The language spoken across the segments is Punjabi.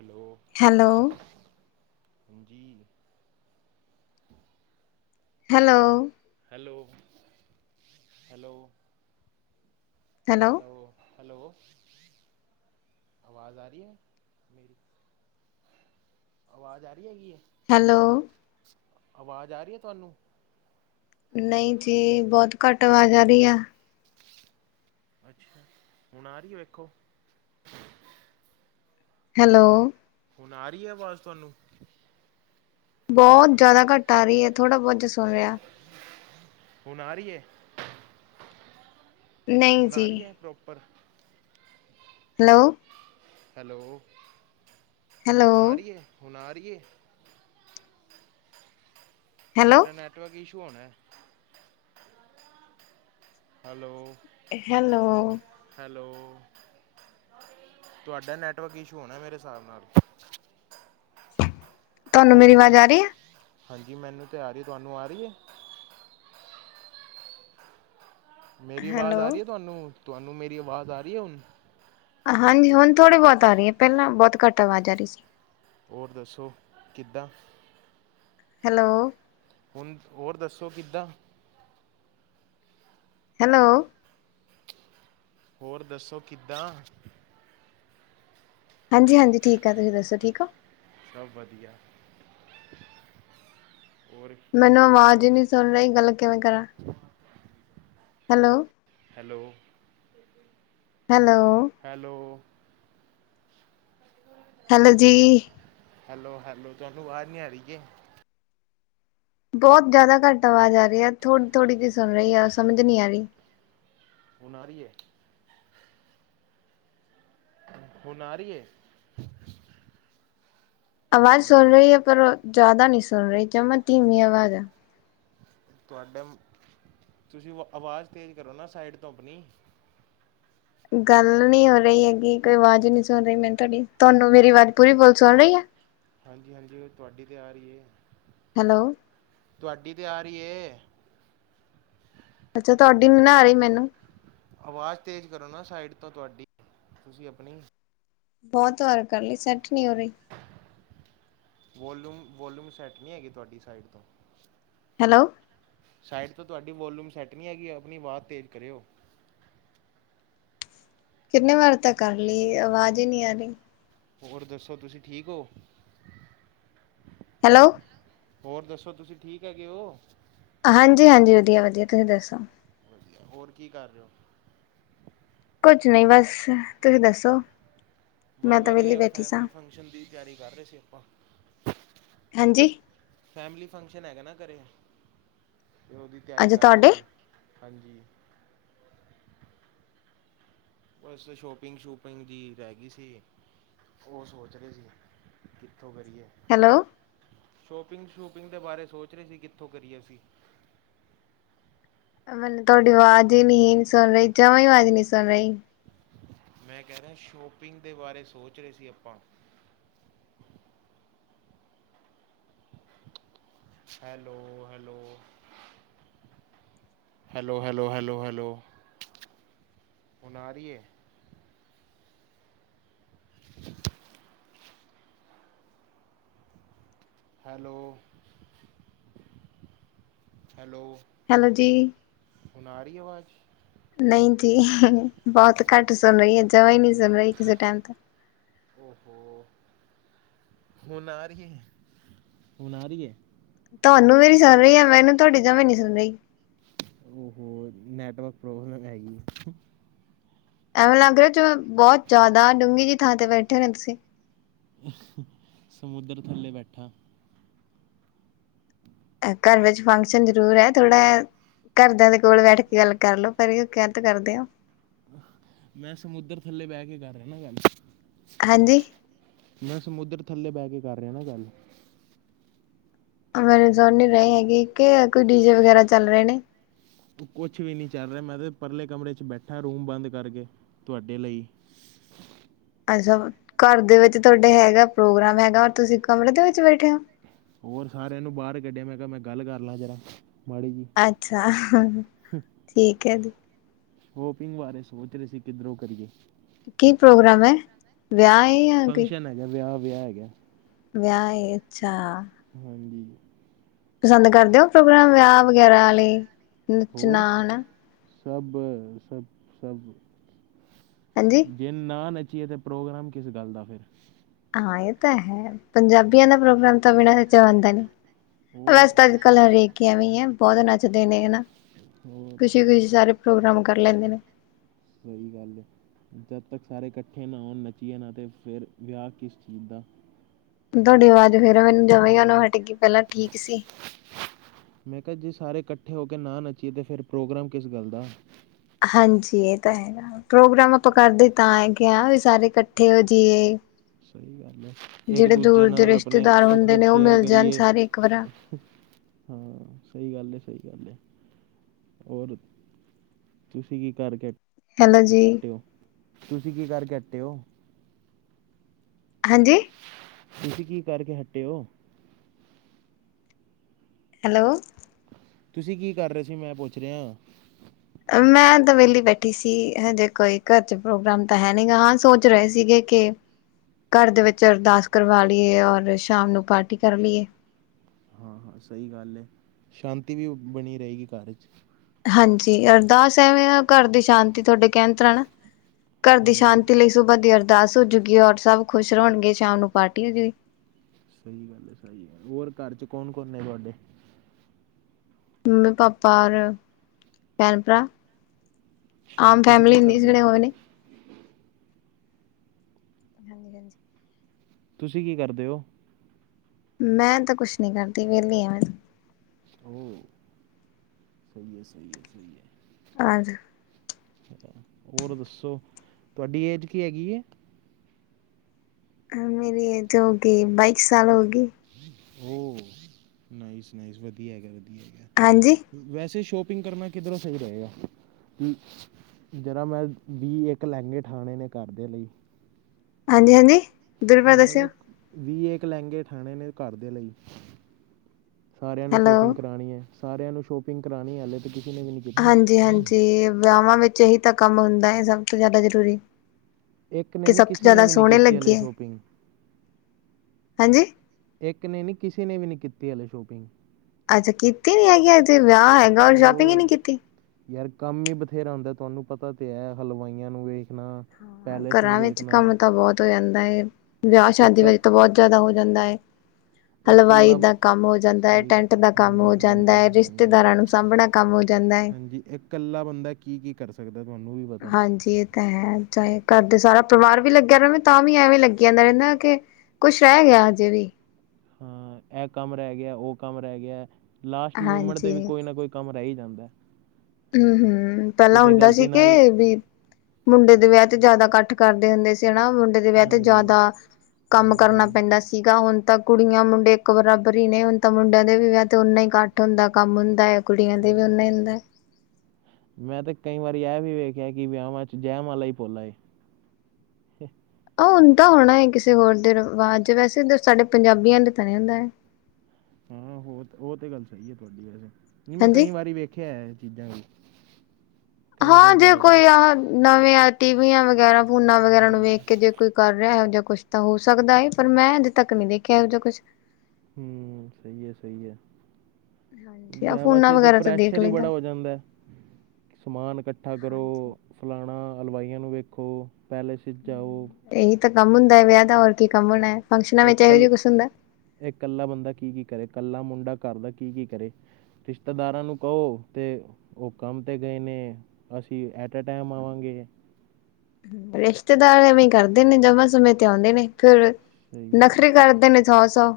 ਹੈਲੋ, ਹੈਲੋ, ਹਾਂਜੀ, hello, hello hello. Hello -hello ਆਵਾਜ਼ ਆ ਰਹੀ ਹੈ ਮੇਰੀ ਆਵਾਜ਼ ਆ ਰਹੀ ਹੈਗੀ ਹੈ? ਹੈਲੋ ਆਵਾਜ਼ ਆ ਰਹੀ ਹੈ ਤੁਹਾਨੂੰ? ਨਹੀਂ ਜੀ, ਬਹੁਤ ਘੱਟ ਆਵਾਜ਼ ਆ ਰਹੀ ਆ ਅੱਛਾ, ਹੁਣ ਆ ਰਹੀ ਹੈ ਵੇਖੋ? ਹੈਲੋ ਹੁਣ ਆ ਰਹੀ ਹੈ ਆਵਾਜ਼ ਤੁਹਾਨੂੰ? ਬਹੁਤ ਜ਼ਿਆਦਾ, ਘੱਟ ਆ ਰਹੀ ਹੈ ਥੋੜਾ- ਬਹੁਤ ਜੇ ਸੁਣਿਆ ਹੁਣ, ਆ ਰਹੀ ਏ? ਨਹੀਂ ਹੁਣ, ਆ ਜੀ, ਰਹੀ ਹੈ ਪ੍ਰੋਪਰ? ਹੈਲੋ ਹੈਲੋ, ਹੈਲੋ, ਹੁਣ ਰਹੀ ਏ, ਹੁਣ ਰਹੀ ਏ ਹੈਲੋ, ਤੁਹਾਡਾ, ਨੈਟਵਰਕ ਇਸ਼ੂ ਹੋਣਾ ਹੈਲੋ ਹੈਲੋ, ਹੈਲੋ, ਤੁਹਾਡਾ ਨੈੱਟਵਰਕ ਇਸ਼ੂ ਹੋਣਾ, ਮੇਰੇ ਹਿਸਾਬ ਨਾਲ ਤੁਹਾਨੂੰ ਮੇਰੀ ਹੈਲੋ, ਆਵਾਜ਼ ਆ ਰਹੀ ਹੈ? ਹਾਂਜੀ ਮੈਨੂੰ ਤ ਆ ਰਹੀ, ਤੁਹਾਨੂੰ ਆ ਰਹੀ? ਮੇਰੀ ਆਵਾਜ਼ ਆ ਹੈਲੋ, ਰਹੀ ਹੈ ਤੁਹਾਨੂੰ -ਤੁਹਾਨੂੰ ਮੇਰੀ ਆਵਾਜ਼ ਆ ਰਹੀ ਹੈ ਹੁਣ ਹਾਂਜੀ, ਹੁਣ ਥੋੜ੍ਹੀ- ਬਹੁਤੀ ਆ ਰਹੀ ਏ, ਪਹਿਲਾਂ ਬਹੁਤ ਘੱਟ ਆਵਾਜ਼ ਆ ਰਹੀ ਸੀ। ਹੋਰ ਦੱਸੋ, ਕਿੱਦਾਂ? ਹੈਲੋ ਹੁਣ, ਹੋਰ ਦੱਸੋ ਕਿੱਦਾਂ? ਹੈਲੋ, ਹੋਰ ਦੱਸੋ, ਕਿੱਦਾਂ? ਹਾਂਜੀ- ਹਾਂਜੀ ਠੀਕ ਆ, ਤੁਸੀਂ ਦੱਸੋ ਠੀਕ ਹੋ? ਸਭ ਵਧੀਆ ਹੋਰ ਮੈਨੂੰ, ਕੀ ਕਰ ਰਹੇ ਆਵਾਜ਼ ਹੋ ਹੀ ਨੀ ਸੁਣ ਰਹੀ, ਗੱਲ ਕਿਵੇਂ ਕਰਾਂ hello hello. Hello hello hello ਜੀ, ਹੈਲੋ -ਹੈਲੋ ਤਹਾਨੂੰ ਆਵਾਜ ਨਈ ਆ ਰਹੀ ਕਿ? ਬਹੁਤ ਜ਼ਿਆਦਾ ਘੱਟ ਆਵਾਜ਼ ਆ ਰਹੀ ਹੈ, ਥੋੜੀ- ਥੋੜ੍ਹੀ ਜਿਹੀ ਸੁਣ ਰਹੀ ਆ, ਸਮਝ ਨਹੀਂੀ ਆ ਰਹੀ ਹੁਣ ਆ ਰਹੀ ਏ? ਹੁਣ ਰਹੀ ਏ? ਆਵਾਜ਼ ਹੈਲੋ ਸੁਣ ਰਹੀ ਏ, ਪਰ ਉਹ ਜ਼ਿਆਦਾ ਨਹੀਂ ਸੁਣ ਰਹੀ, ਕਿਉਂ ਕਿ ਧਮੀ ਆਵਾਜ਼ ਆ ਤੁਹਾਡੇ, ਤੁਸੀਂ ਆਵਾਜ਼ ਤੇਜ਼ ਕਰੋ ਨਾ, ਸਾਈਡ ਤੋਂ ਆਪਣੀ ਗੱਲ ਨੀ ਹੋ ਰਹੀ ਹੈਗੀ, ਕੋਈ ਆਵਾਜ਼ ਨੀ ਸੁਣ ਰਹੀ ਮੈਨ ਤੁਹਾਡੀ, ਤੁਹਾਨੂੰ ਮੇਰੀ ਆਵਾਜ਼ ਪੂਰੀ ਬੋਲ ਸੁਣ ਰਹੀ ਆ ਹਾਂਜੀ -ਹਾਂਜੀ ਉਹ ਤੁਹਾਡੀ ਤਾਂ ਤੇ ਆ ਰਹੀ ਏ ਹੈਲੋ ਤੁਹਾਡੀ, ਤੇ ਆ ਰਹੀ ਏ ਅੱਛਾ, ਤੁਹਾਡੀ ਨਈ ਨਾ ਰਹੀ ਮੈਨੂੰ ਆਵਾਜ਼, ਤੇਜ਼ ਕਰੋ ਨਾ ਸਾਈਡ ਤੋਂ, ਤੁਹਾਡੀ ਤੁਸੀਂ ਆਪਣੀ ਬਹੁਤ ਵਾਰ ਕਰ ਲਈ ਸੈੱਟ ਨੀ ਹੋ ਰਹੀ। ਵੋਲਿਮ ਵੋਲੂਮ ਸੈੱਟ ਨਹੀਂ ਹੈਗੀ ਤੁਹਾਡੀ ਸਾਈਡ ਤੋਂ। ਹੈਲੋ, ਸਾਈਟ ਤੋਂ ਤੁਹਾਡੀ ਵੋਲੂਮ ਸੈੱਟ ਨਹੀਂ ਹੈਗੀ ਆਪਣੀ ਆਵਾਜ਼ ਤੇਜ਼ ਕਰਿਓ। ਕਿੰਨੇ ਵਾਰ ਤਾਂ ਕਰ ਲਈ ਆਵਾਜ਼ ਈ ਨੀ ਆ ਰੀ। ਹੋਰ ਦੱਸੋ ਤੁਸੀ ਠੀਕ ਓ? ਹੈਲੋ। ਹੋਰ ਦੱਸੋ ਤੁਸੀਂ ਠੀਕ ਹੈਗੇ ਓ? ਹਾਂਜੀ ਹਾਂਜੀ ਵਧੀਆ ਵਧੀਆ ਤੁਸੀਂ ਦੱਸੋ। ਵਧੀਆ ਹੋਰ ਕੀ ਕਰ ਰਹੇ ਓ? ਕੁਝ ਨੀ ਬਸ ਤੁਸੀਂ ਦੱਸੋ ਮੈਂ ਤਾਂ ਵਿਹਲੀ ਬੈਠੀ ਸਾਂ। ਹਿੰਦੀ ਦੀ ਤਿਆਰੀ ਕਰ ਰਹੇ ਸੀ ਆਪਾਂ। ਹਾਂਜੀ। ਫੈਮਿਲੀ ਫੰਕਸ਼ਨ ਹੈਗਾ ਨਾ ਘਰੇ ਤੇ ਉਹਦੀ ਤਿਆਰੀ ਅੱਛਾ ਕਰ ਰਹੇ ਤੁਹਾਡੇ ਸੀ ਹਾਂਜੀ। ਬਸ ਸ਼ੋਪਿੰਗ ਸ਼ੂਪਿੰਗ ਜੀ ਰਹਿ ਗਈ ਸੀ। ਉਹ ਸੋਚ ਰਹੇ ਸੀ ਕਿੱਥੋਂ ਕਰੀਏ? ਹੈਲੋ। ਸ਼ੋਪਿੰਗ ਸ਼ੂਪਿੰਗ ਦੇ ਬਾਰੇ ਸੋਚ ਰਹੇ ਸੀ ਕਿੱਥੋਂ ਕਰੀਏ ਅਸੀਂ? ਮੈਨੂੰ ਤੁਹਾਡੀ ਆਵਾਜ਼ ਹੀ ਨੀ ਸੁਣ ਰਹੀ, ਜਮਾਂ ਆਵਾਜ਼ ਨੀ ਸੁਣ ਰਹੀ। ਮੈਂ ਕਹਿ ਰਿਹਾ ਸ਼ੋਪਿੰਗ ਦੇ ਬਾਰੇ ਸੋਚ ਰਹੇ ਸੀ ਆਪਾਂ। Hello hello hello hello hello hello ਹੁਣ ਆ ਰਹੀ ਏ। [inaudible] Hello, hello. ਹੈਲੋ ਜੀ। ਹੁਣ ਆ ਰੀ ਆਵਾਜ਼। ਨਹੀਂ ਜੀ ਬਹੁਤ ਘੱਟ ਸੁਣ ਰਹੀ ਏ, ਜਵਾ ਹੀ ਨਹੀਂ ਸੁਣ ਰਹੀ ਕਿਸੇ ਟਾਈਮ ਤੇ ਓ ਹੋ। ਹੁਣ ਆ ਰੀ ਏ, ਹੁਣ ਆ ਰੀ ਏ। ਤੁਹਾਨੂੰ ਮੇਰੀ ਸੁਣ ਰੀ ਏ, ਮੈਨੂੰ ਤੁਹਾਡੀ ਜਮਾ ਨੀ ਸੁਣ ਰਹੀ। ਓ ਹੋ ਨੈਟਵਰਕ ਪ੍ਰੋਬਲਮ ਹੈਗੀ। ਐਵੇ ਲੱਗ ਰਿਹਾ ਜਿਵੇਂ ਬਹੁਤ ਜ਼ਿਆਦਾ ਡੂੰਘੀ ਜੀ ਥਾਂ ਤੇ ਬੈਠੇ ਹੋਣੇ ਤੁਸੀਂ। ਸਮੁੰਦਰ ਥੱਲੇ ਬੈਠਾ। ਘਰ ਵਿੱਚ ਫੰਕਸ਼ਨ ਜ਼ਰੂਰ ਐ ਥੋੜ੍ਹਾ ਘਰਦਿਆਂ ਦੇ ਕੋਲ ਬੈਠ ਕੇ ਗੱਲ ਕਰਲੋ ਪਰੇ ਹੋ ਕੇ ਕਾਹਤੋਂ ਕਰਦੇ ਓ। ਮੈਂ ਸਮੁੰਦਰ ਥੱਲੇ ਬਹਿ ਕੇ ਕਰ ਰਿਹਾ ਨਾ ਗੱਲ। ਹਾਂਜੀ? ਮੈਂ ਸਮੁੰਦਰ ਥੱਲੇ ਬਹਿ ਕੇ ਕਰ ਰਿਹਾ ਨਾ ਗੱਲ। ਮੈਨੂੰ ਸੁਣ ਨੀ ਰੀ ਹੈਗੀ ਕਿ ਕੋਈ ਡੀਜੇ ਵਗੈਰਾ ਚੱਲ ਰਹੇ ਨੇ? ਕੁਛ ਵੀ ਨਹੀਂ ਚੱਲ ਰਿਹਾ, ਮੈਂ ਤਾਂ ਪਰਲੇ ਕਮਰੇ ਚ ਬੈਠਾ ਰੂਮ ਬੰਦ ਕਰਕੇ ਤੁਹਾਡੇ ਲਈ। ਅੱਛਾ ਘਰ ਦੇ ਵਿੱਚ ਤੁਹਾਡੇ ਹੈਗਾ ਪ੍ਰੋਗਰਾਮ ਹੈਗਾ ਔਰ ਤੁਸੀਂ ਕਮਰੇ ਦੇ ਵਿੱਚ ਬੈਠੇ ਓ? ਹੋਰ ਸਾਰਿਆਂ ਨੂੰ ਬਾਹਰ ਕੱਢਿਆ ਮੈਂ ਕਿਹਾ ਮੈਂ ਗੱਲ ਕਰ ਲਵਾਂ ਜ਼ਰਾ ਮਾੜੀ ਜੀ। ਅੱਛਾ, ਠੀਕ ਏ ਜੀ। ਸੌਪਿੰਗ ਬਾਰੇ ਸੋਚ ਰਹੇ ਸੀ ਕਿੱਧਰੋਂ ਕਰੀਏ। ਕੀ ਪ੍ਰੋਗਰਾਮ ਏ ਵਿਆਹ ਜਾਂ ਕੋਈ? ਫੰਕਸ਼ਨ ਵਿਆਹ ਵਿਆਹ ਹੈਗਾ। ਵਿਆਹ ਏ ਅੱਛਾ। ਹਾਂਜੀ। ਪਸੰਦ ਕਰਦੇ ਓ ਪ੍ਰੋਗਰਾਮ ਵਿਆਹ ਵਗੈਰਾ ਲੀ ਹੋਰ ਨੱਚਣਾ ਹਨਾ? ਸਭ ਸਭ ਸਭ, ਹਾਂਜੀ ਜੇ ਨਾ ਨੱਚੀਏ ਤੇ ਪ੍ਰੋਗਰਾਮ ਕਿਸ ਗੱਲ ਦਾ ਫਿਰ। ਹਾਂ ਏ ਤਾਂ ਹੈ। ਪੰਜਾਬੀਆਂ ਦਾ ਪ੍ਰੋਗਰਾਮ ਤਾਂ ਬਿਨਾਂ ਨੱਚਿਆ ਹੁੰਦਾ ਨੀ, ਵੈਸੇ ਹੋਰ ਤਾਂ ਅੱਜ ਕੱਲ ਹਰੇਕ ਕਿ ਐਵੇਂ ਈ ਬਹੁਤ ਨੱਚਦੇ ਨੇ ਹਨਾ, ਹੋਰ ਖੁਸ਼ੀ ਖੁਸ਼ੀ ਸਾਰੇ ਪ੍ਰੋਗਰਾਮ ਕਰ ਲੈਂਦੇ ਨੇ। ਸਹੀ ਗੱਲ ਏ। ਜਦ ਤੱਕ ਸਾਰੇ ਇਕੱਠੇ ਨਾ ਹੋਣ ਨੱਚੀਏ ਨਾ ਤੇ ਫਿਰ ਵਿਆਹ ਕਿਸ ਚੀਜ਼ ਦਾ। ਤੁਹਾਡੀ ਆਵਾਜ਼ ਫੇਰ ਮੈਨੂੰ ਜਮਾ ਹੀ ਆਉਣੀ ਹੱਟ ਗਈ ਪਹਿਲਾਂ ਠੀਕ ਸੀ। ਮੈਂ ਕਿਹਾ ਜੇ ਸਾਰੇ ਇਕੱਠੇ ਹੋ ਕੇ ਨਾ ਨੱਚੀਏ ਤੇ ਫਿਰ ਪ੍ਰੋਗਰਾਮ ਕਿਸ ਗੱਲ ਦਾ। ਹਾਂਜੀ ਇਹ ਤਾਂ ਹੈ, ਪ੍ਰੋਗਰਾਮ ਆਪਾਂ ਕਰਦੇ ਤਾਂ ਹੈਗੇ ਆ ਵੀ ਸਾਰੇ ਇਕੱਠੇ ਹੋਜੀਏ। ਸਹੀ ਗੱਲ ਐ, ਇੱਕ ਦੂਜੇ ਦੇ ਨਾਲ ਆਪਣੇ ਰਿਸ਼ਤੇਦਾਰ ਸੁੱਖ ਹੁੰਦੇ ਦੁੱਖ ਨੇ ਉਹ ਸ਼ੇਅਰ ਮਿਲ ਜਾਣ ਕਰੀਏ। ਸਾਰੇ ਇੱਕ ਵਾਰਾ ਹਾਂ ਸਹੀ ਗੱਲ ਐ, ਸਹੀ ਗੱਲ ਐ, ਹੋਰ? ਤੁਸੀਂ ਕੀ ਕਰਦੇ? ਹੈਲੋ ਜੀ। ਤੁਸੀਂ ਕੀ ਕਰਕੇ ਹੱਟੇ ਓ? ਹਾਂਜੀ? ਤੁਸੀਂ ਕੀ ਕਰਕੇ ਹਟੇ ਓ। ਹੈਲੋ। ਤੁਸੀਂ ਕੀ ਕਰ ਰਹੇ ਸੀ ਮੈਂ ਏ ਪੁੱਛ ਰਿਹਾ? ਮੈਂ ਤਾਂ ਵਿਹਲੀ ਬੈਠੀ ਸੀ ਹਜੇ ਕੋਈ ਘਰ ਚ ਪ੍ਰੋਗਰਾਮ ਤਾਂ ਹੈ ਨੀ ਗ ਹਾਂ ਸੋਚ ਰਹੇ ਸੀਗੇ ਕੇ ਘਰ ਦੇ ਵਿੱਚ ਅਰਦਾਸ ਕਰਵਾ ਲਈਏ ਔਰ ਸ਼ਾਮ ਨੂੰ ਪਾਰਟੀ ਕਰ ਲਈਏ। ਹਾਂ ਹਾਂ ਸਹੀ ਗੱਲ ਐ ਸ਼ਾਂਤੀ ਵੀ ਬਣੀ ਰਹੇਗੀ ਘਰ ਚ। ਹਾਂਜੀ ਅਰਦਾਸ ਐਵੇਂ ਆ ਘਰ ਦੀ ਸ਼ਾਂਤੀ ਤੁਹਾਡੇ ਕਹਿਣ ਤੇ ਨਾ ਘਰ ਦੀ ਹਾਂਜੀ ਸ਼ਾਂਤੀ ਲਈ ਸੁਵਾ ਦੀ ਅਰਦਾਸ ਹੋਜੂਗੀ ਔਰ ਸਭ ਖੁਸ਼ ਰਹਿਣਗੇ ਸ਼ਾਮ ਨੂੰ ਪਾਰਟੀ ਹੋਜੂਗੀ। ਸਹੀ ਗੱਲ ਐ ਸਹੀ ਗੱਲ ਹੋਰ ਘਰ ਚ ਕੌਣ ਕੌਣ ਨੇ ਤੁਹਾਡੇ? ਮੰਮੀ, ਪਾਪਾ ਔਰ ਭੈਣ, ਭਰਾ। ਅੱਛਾ ਆਮ ਤੁਸੀਂ ਫੈਮਲੀ ਕੀ ਹੁੰਦੀ ਕਰਦੇ ਹੋ ਜਿਹੜੇ ਓ ਨੇ। ਹਾਂਜੀ ਹਾਂਜੀ। ਤੁਸੀਂ ਕੀ ਕਰਦੇ ਓ? ਮੈਂ ਤਾਂ ਕੁਛ ਨੀ ਕਰਦੀ ਵਿਹਲੀ ਆ ਮੈਂ ਤੇ। ਓ ਸਹੀ ਐ ਸਹੀ ਐ ਸਹੀ ਐ। ਹਾਂਜੀ। ਹੋਰ ਦੱਸੋ ਤੁਹਾਡੀ ਏਜ ਕੀ ਹੈਗੀ ਐ। ਮੇਰੀ ਏਜ ਹੋਊਗੀ ਬਾਈਕ ਸਾਲ ਹੋਊਗੀ। ਓ ਨਾਈਸ ਨਾਈਸ ਵਧੀਆ ਹੈਗਾ ਵਧੀਆ ਹੈਗਾ। ਹਾਂਜੀ। ਵੈਸੇ ਸ਼ੋਪਿੰਗ ਕਰਨਾ ਕਿੱਧਰੋਂ ਸਹੀ ਰਹੇਗਾ। ਕਿ ਜਰਾ ਮੈਂ ਵੀਹ ਇੱਕ ਲਹਿੰਗੇ ਠਾਣੇ ਨੇ ਘਰ ਦੇ ਲਈ। ਹਾਂਜੀ ਹਾਂਜੀ। ਦੁਰਬਾ ਮੈਂ ਦੱਸਿਓ ਕਿਹਾ ਵੀਹ ਏਕ ਲਹਿੰਗੇ ਠਾਣੇ ਨੇ ਘਰ ਦੇ ਲਈ। ਸਾਰਿਆਂ ਨੂੰ ਹੈਲੋ ਸ਼ੋਪਿੰਗ ਕਰਾਣੀ ਐ ਸਾਰਿਆਂ ਨੂੰ ਸ਼ੋਪਿੰਗ ਕਰਾਣੀ ਹਾਲੇ ਤਾਂ ਕਿਸੀ ਨੇ ਵੀ ਕੀਤੀ ਹਾਂਜੀ- ਹਾਂਜੀ। ਵਿਆਹਾਂ ਵਿੱਚ ਇਹੀ ਤਾਂ ਕੰਮ ਹੁੰਦਾ ਹੈ ਸਭ ਤੋਂ ਜ਼ਿਆਦਾ ਜ਼ਰੂਰੀ। ਇੱਕ ਨੇ ਕਿ ਨਹੀਂ ਸਭ ਤੋਂ ਕਿਸੇ ਨੇ ਜ਼ਿਆਦਾ ਵੀ ਨਹੀਂ ਸੋਹਣੇ ਕੀਤੀ ਲੱਗੇ ਹਾਲੇ ਏ। ਸ਼ੋਪਿੰਗ ਹਾਂਜੀ। ਇੱਕ ਨੇ ਨੀ, ਕਿਸੇ ਨੇ ਵੀ ਨੀ ਕੀਤੀ ਹਾਲੇ ਸ਼ੋਪਿੰਗ। ਅੱਜੇ ਕੀਤੀ ਨੀ ਹੈਗੀ, ਅੱਜੇ ਵਿਆਹ ਹੈਗਾ ਰ ਸ਼ੋਪਿੰਗ ਹੀ ਉਹ ਨੀ ਕੀਤੀ। ਯਾਰ ਕੰਮ ਹੀ ਬਥੇਰਾ ਹੁੰਦਾ ਤੁਹਾਨੂੰ ਪਤਾ ਤੇ ਹੈ ਹਲਵਾਈਆਂ ਨੂੰ ਵੇਖਣਾ ਹਾਂ, ਪੈਲੇਸ ਨੂੰ ਘਰਾਂ ਵਿੱਚ ਵੇਖਣਾ ਕੰਮ ਤਾਂ ਬਹੁਤ ਹੋ ਜਾਂਦਾ ਹੈ। ਵਿਆਹ, ਸ਼ਾਦੀ ਇੱਕ ਵ ਤਾਂ ਬਹੁਤ ਜ਼ਿਆਦਾ ਹੋ ਜਾਂਦਾ ਹੈ। ਹਲਵਾਈ ਇਕੱਲਾ ਦਾ ਕੰਮ ਹੋ ਜਾਂਦਾ ਹੈ, ਸਹੀ ਟੈਂਟ ਦਾ ਕੰਮ ਹਾਂਜੀ ਹੋ ਜਾਂਦਾ ਹਾਂਜੀ ਹੈ, ਹਾਂਜੀ ਰਿਸ਼ਤੇਦਾਰਾਂ ਨੂੰ ਸਾਂਭਣਾ ਕੰਮ ਹੋ ਜਾਂਦਾ ਹੈ। ਹਾਂਜੀ ਇਕੱਲਾ ਬੰਦਾ ਕੀ -ਕੀ ਕਰ ਸਕਦਾ ਤੁਹਾਨੂੰ ਵੀ ਪਤਾ ਹਾਂਜੀ। ਏ ਹੈ ਤੇ ਚਾਹੇ ਘਰ ਦੇ ਸਾਰਾ ਪਰਿਵਾਰ ਵੀ ਲੱਗਿਆ ਰਹੇ ਤਾਂ ਵੀ ਐਵੇਂ ਲੱਗ ਜਾਂਦਾ ਰਹਿੰਦਾ ਕਿ ਕੁਛ ਰਹਿ ਗਿਆ ਅਜੇ ਵੀ। ਹਾਂ। ਇਹ ਕੰਮ ਰਹਿ ਗਿਆ, ਉਹ ਕੰਮ ਰਹਿ ਗਿਆ। ਲਾਸਟ ਮੂਮੈਂਟ ਤੇ ਹਾਂਜੀ ਵੀ ਕੋਈ ਨਾ ਕੋਈ ਕੰਮ ਰਹਿ ਹੀ ਜਾਂਦਾ। ਹੂ- ਹੂ ਪਹਿਲਾਂ ਕਿਤੇ ਹੁੰਦਾ ਸੀ ਗਲਤੀ ਕੇ ਨਾਲ ਮੁੰਡੇ ਦੇ ਵਿਆਹ ਤੇ ਜ਼ਿਆਦਾ ਇਕੱਠ ਕਰਦੇ ਹੁੰਦੇ ਸੀ ਹਨਾ। ਮੁੰਡੇ ਵੈਸੇ ਹਾਂਜੀ ਜਿਆਦਾ, ਕੰਮ ਹਾਂਜੀ ਕਰਨਾ ਹਾਂਜੀ ਪੈਂਦਾ ਸੀਗਾ। ਹੁਣ ਤਾਂ ਕੁੜੀਆਂ- ਮੁੰਡੇ ਇੱਕ ਬਰਾਬਰ ਹੀ ਨਹੀਂ ਹੁਣ ਤਾਂ ਮੁੰਡਿਆਂ ਦੇ ਵਿਆਹ ਤੇ ਨਾ ਹੀ ਘੱਟ ਹੁੰਦਾ ਕੰਮ ਹੁੰਦਾ ਹੈ। ਕੁੜੀਆਂ ਦੇ ਵੀ ਹਾਂਜੀ ਉਨਾਂ ਹੀ ਹੁੰਦਾ। ਮੈਂ ਤੇ ਕਈ ਵਾਰੀ ਇਹ ਵੀ ਵੇਖਿਆ ਕਿ ਵਿਆਹਾਂ ਚ' ਜੈ ਮਾਲਾ ਹੀ ਪੋਉਂਦਾ ਏ। ਉਹ ਤਾਂ ਹੋਣਾ ਹੈ ਕਿਸੇ ਹੋਰ ਦੇ ਰਿਵਾਜ਼ ਵੈਸੇ ਸਾਡੇ ਪੰਜਾਬੀਆਂ ਲਈ ਤਾਂ ਨਹੀਂ ਹੁੰਦਾ ਹੈ। ਹਾਂ, ਹੋ ਉਹ ਤੇ ਗੱਲ ਸਹੀ ਹੈ ਤੁਹਾਡੀ ਵੈਸੇ, ਨਹੀਂ ਮੈਂ ਕਈ ਹਾਂਜੀ ਵਾਰੀ ਵੇਖਿਆ ਹੈ ਇਹ ਚੀਜ਼ਾਂ ਵੀ ਕਈ ਹਾਂ, ਕਈ ਜੇ ਜਗ੍ਹਾ 'ਤੇ ਕੋਈ ਆਹ ਨਵੀਆਂ ਟੀਵੀਆਂ ਵਗੈਰਾ ਫੋਨਾ ਵਗੈਰਾ ਨੂੰ ਹਾਂ ਵੇਖ ਕੇ ਜੇ ਕੋਈ ਕਰ ਰਿਹਾ ਹੋ ਜਾਂ ਕੁਛ ਤਾਂ ਹੋ ਸਕਦਾ ਹੈ ਏ ਪਰ ਮੈਂ ਅਜੇ ਤੱਕ ਨਹੀਂ ਦੇਖਿਆ ਇਹੋ ਜਿਹਾ ਕੁਛ। ਹੂ ਸਹੀ ਹੈ, ਸਹੀ ਹੈ। ਜਾਂ ਵਿਆਹਵ ਫੋਨਾਂ ਚ' ਤੇ ਵਗੈਰਾ ਤਾਂ ਦੇਖ ਪ੍ਰੈਸ਼ਰ ਹੀ ਲਈਦਾ। ਬੜਾ ਹੋ ਜਾਂਦਾ ਹੈ। ਸਮਾਨ ਇਕੱਠਾ ਹਾਂਜੀ ਕਰੋ, ਫਲਾਣਾ ਅਲਵਾਈਆਂ ਨੂੰ ਵੇਖੋ, ਪੈਲੇਸ ਜਾਓ। ਹੂੰ ਇਹੀ ਤਾਂ ਕੰਮ ਹੁੰਦਾ ਵਿਆਹ ਦਾ ਹੋਰ ਕੀ ਕੰਮ ਹੋਣਾ ਹੈ। ਫੰਕਸ਼ਨਾਂ ਵਿੱਚ ਇਕ ਇਹੋ ਜਿਹਾ ਕੁਛ ਹੁੰਦਾ। ਇਹ ਇਕੱਲਾ ਬੰਦਾ ਕੀ- ਕੀ ਕਰੇ, ਇਕੱਲਾ ਮੁੰਡਾ ਘਰ ਦਾ ਕੀ- ਕੀ ਕਰੇ। ਰਿਸ਼ਤੇਦਾਰਾਂ ਨੂੰ ਕਹੋ। ਤੇ ਉਹ ਕੰਮ ਤੇ ਗਏ ਨੇ। ਅਸੀਂ ਐਟ ਟਾਈਮ ਆਵਾਂਗੇ। ਰਿਸ਼ਤੇਦਾਰ ਐਵੇਂ ਕਰਦੇ ਨੇ ਜਮਾਂ ਸਮੇਂ ਤੇ ਆਉਂਦੇ ਨੇ ਫਿਰ। ਸਹੀ ਆ ਨਖਰੇ ਕਰਦੇ ਨੇ ਸੌ- ਸੌ।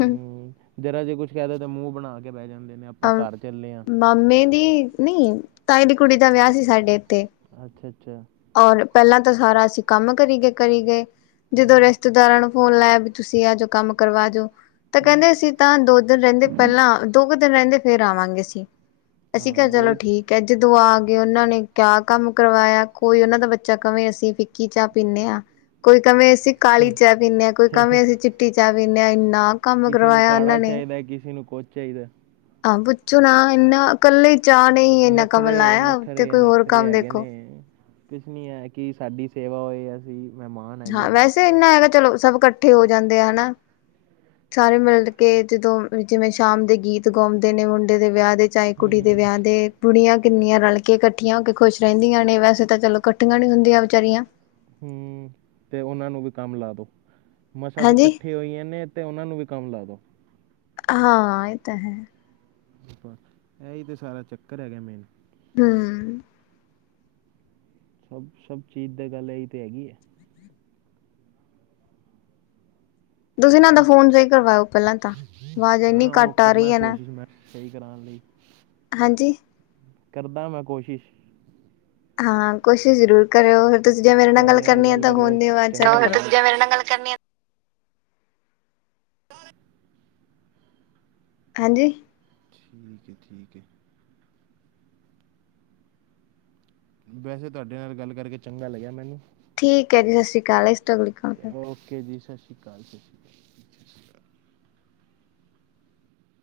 ਹੂੰ ਜ਼ਰਾ ਜੇ ਕੁੱਛ ਕਹਿ ਦੋ ਤਾਂ ਮੂੰਹ ਬਣਾ ਕੇ ਬਹਿ ਜਾਂਦੇ ਨੇ, ਆਪਾਂ ਘਰ ਚੱਲੇ ਹਾਂ। ਮਾਮੇ ਦੀ ਨਹੀਂ, ਤਾਈ ਦੀ ਕੁੜੀ ਦਾ ਵਿਆਹ ਸੀ ਸਾਡੇ ਇੱਥੇ। ਅੱਛਾ- ਅੱਛਾ। ਔਰ ਪਹਿਲਾਂ ਤਾਂ ਸਾਰਾ ਅਸੀਂ ਕੰਮ ਕਰੀ ਗਏ ਕਰੀ ਗਏ। ਜਦੋਂ ਰਿਸ਼ਤੇਦਾਰਾਂ ਨੂੰ ਫੋਨ ਲਾਇਆ ਵੀ ਤੁਸੀਂ ਆ ਜੋ ਕੰਮ ਕਰਵਾ ਜੋਓ, ਤਾਂ ਹੂੰ। ਕਹਿੰਦੇ ਅਸੀਂ ਤਾਂ ਦੋ ਦਿਨ ਰਹਿੰਦੇ ਪਹਿਲਾਂ ਦੋ ਕੁ ਦਿਨ ਰਹਿੰਦੇ ਫੇਰ ਆਵਾਂਗੇ ਅਸੀ। ਅਸੀਂ ਕਿਹਾ ਚਲੋ ਠੀਕ ਹੈ ਜਦੋਂ ਆ ਗਏ ਉਹਨਾਂ ਨੇ ਕਿਆ ਕੰਮ ਕਰਵਾਇਆ। ਕੋਈ ਉਹਨਾਂ ਦਾ ਬੱਚਾ ਕਵੇਂ ਅਸੀਂ ਫਿੱਕੀ ਚਾਹ ਪੀਂਦੇ ਹਾਂ, ਕੋਈ ਹਾਂ ਕਵੇਂ ਅਸੀਂ ਕਾਲੀ ਚਾਹ ਪੀਂਦੇ ਹਾਂ, ਕੋਈ ਕਵੇ ਅਸੀਂ ਚਿੱਟੀ ਚਾਹ ਪੀਂਦੇ ਹਾਂ। ਇੰਨਾ ਕੰਮ ਕਿਸੇ ਨੂੰ ਕਰਵਾਇਆ ਉਹਨਾਂ ਕਾੜਾ ਚਾਹੀਦਾ, ਕਿਸੇ ਨੂੰ ਕੁੱਛ ਚਾਹੀਦਾ। ਆ ਪੁੱਛੋ ਨਾ ਇਨਾਂ ਇਕੱਲੇ ਚਾਰ ਨਖਰੇ ਨਖਰੇ ਨਖਰੇ ਕੰਮ ਹੈਗੇ ਦੇਖੋ ਨੇ। ਕੁਛ ਨੀ ਹੈ ਕਿ ਸਾਡੀ ਸੇਵਾ ਹੋਏ ਅਸੀਂ ਮਹਿਮਾਨ ਹੈਗੇ ਹਾਂ ਵੈਸੇ ਇੰਨਾ ਹੈਗਾ ਚਲੋ ਸਭ ਇਕੱਠੇ ਹੋ ਜਾਂਦੇ ਆ ਹਨਾ। ਸਾਰੇ ਮਿਲ ਕੇ ਜਦੋਂ ਜਿਵੇਂ ਸ਼ਾਮ ਦੇ ਗੀਤ ਗਾਉਂਦੇ ਨੇ ਮੁੰਡ ਮੁਡੇ ਦੇ ਵਿਆਹ ਦੇ ਚਾਹੇ ਕੁੜੀ ਦੇ ਹੂੰ ਵਿਆਹ ਦੇ। ਬੁੜੀਆਂ ਕਿੰਨੀਆਂ ਰਲ ਕੇ ਇਕੱਠੀਆਂ ਹੋ ਕੇ ਖੁਸ਼ ਰਹਿੰਦੀਆਂ ਨੇ ਵੈਸੇ ਤਾਂ ਚਲੋ ਇਕੱਠੀਆਂ ਨੀ ਹੁੰਦੀਆਂ ਵਿਚਾਰੀਆਂ। ਹੂੰ, ਤੇ ਉਹਨਾਂ ਨੂੰ ਵੀ ਕੰਮ ਲਾ ਦੋ। ਮਸਾਂ ਤੇ ਹਾਂਜੀ ਇਕੱਠੇ ਹੋਈਆਂ ਨੇ ਤੇ ਉਹਨਾਂ ਨੂੰ ਵੀ ਕੰਮ ਲਾ ਦੋ। ਹਾਂ ਏ ਤਾਂ ਹੈ। ਇਹੀ ਤਾਂ ਸਾਰਾ ਚੱਕਰ ਹੈਗਾ ਮੇਨ। ਹੂੰ, ਸਭ ਸਭ ਚੀਜ਼ ਦੀ ਗੱਲ ਇਹੀ ਤਾਂ ਹੈਗੀ ਐ। ਤੁਸੀਂ ਇਹਨਾਂ ਦਾ ਫੋਨ ਸਹੀ ਕਰਵਾਓ ਪਹਿਲਾਂ ਤਾਂ ਆਵਾਜ਼ ਇੰਨੀ ਹਾਂ ਓ ਘੱਟ ਆ ਰਹੀ ਕਰਨਾ ਹੈ ਨਾ ਕੋਸ਼ਿਸ਼ ਮੈਂ ਸਹੀ ਕਰਾਣ ਲਈ। ਹਾਂਜੀ। ਕਰਦਾ ਮੈਂ ਕੋਸ਼ਿਸ਼। ਹਾਂ, ਕੋਸ਼ਿਸ਼ ਜ਼ਰੂਰ ਕਰਿਓ ਫਿਰ ਤੁਸੀਂ ਜੇ ਮੇਰੇ ਨਾਲ ਗੱਲ ਕਰਨੀ ਆ ਤਾਂ ਫੋਨ ਦੀ ਆਵਾਜ਼ ਸੈੱਟ ਕਰੋ। ਜੇ ਮੇਰੇ ਨਾਲ ਗੱਲ, ਕਰਨੀ ਆ। ਹਾਂਜੀ, ਠੀਕ ਐ ਠੀਕ ਐ। ਵੈਸੇ ਤੁਹਾਡੇ ਨਾਲ ਗੱਲ ਕਰਕੇ ਚੰਗਾ ਲੱਗਿਆ ਮੈਨੂੰ। ਠੀਕ ਐ ਜੀ ਸਤਿ ਸ਼੍ਰੀ ਅਕਾਲ। ਤੋਂ ਅਗਲੀ ਕਾਲ ਓਕੇ ਜੀ ਸਤਿ ਸ਼੍ਰੀ ਅਕਾਲ ਜੀ।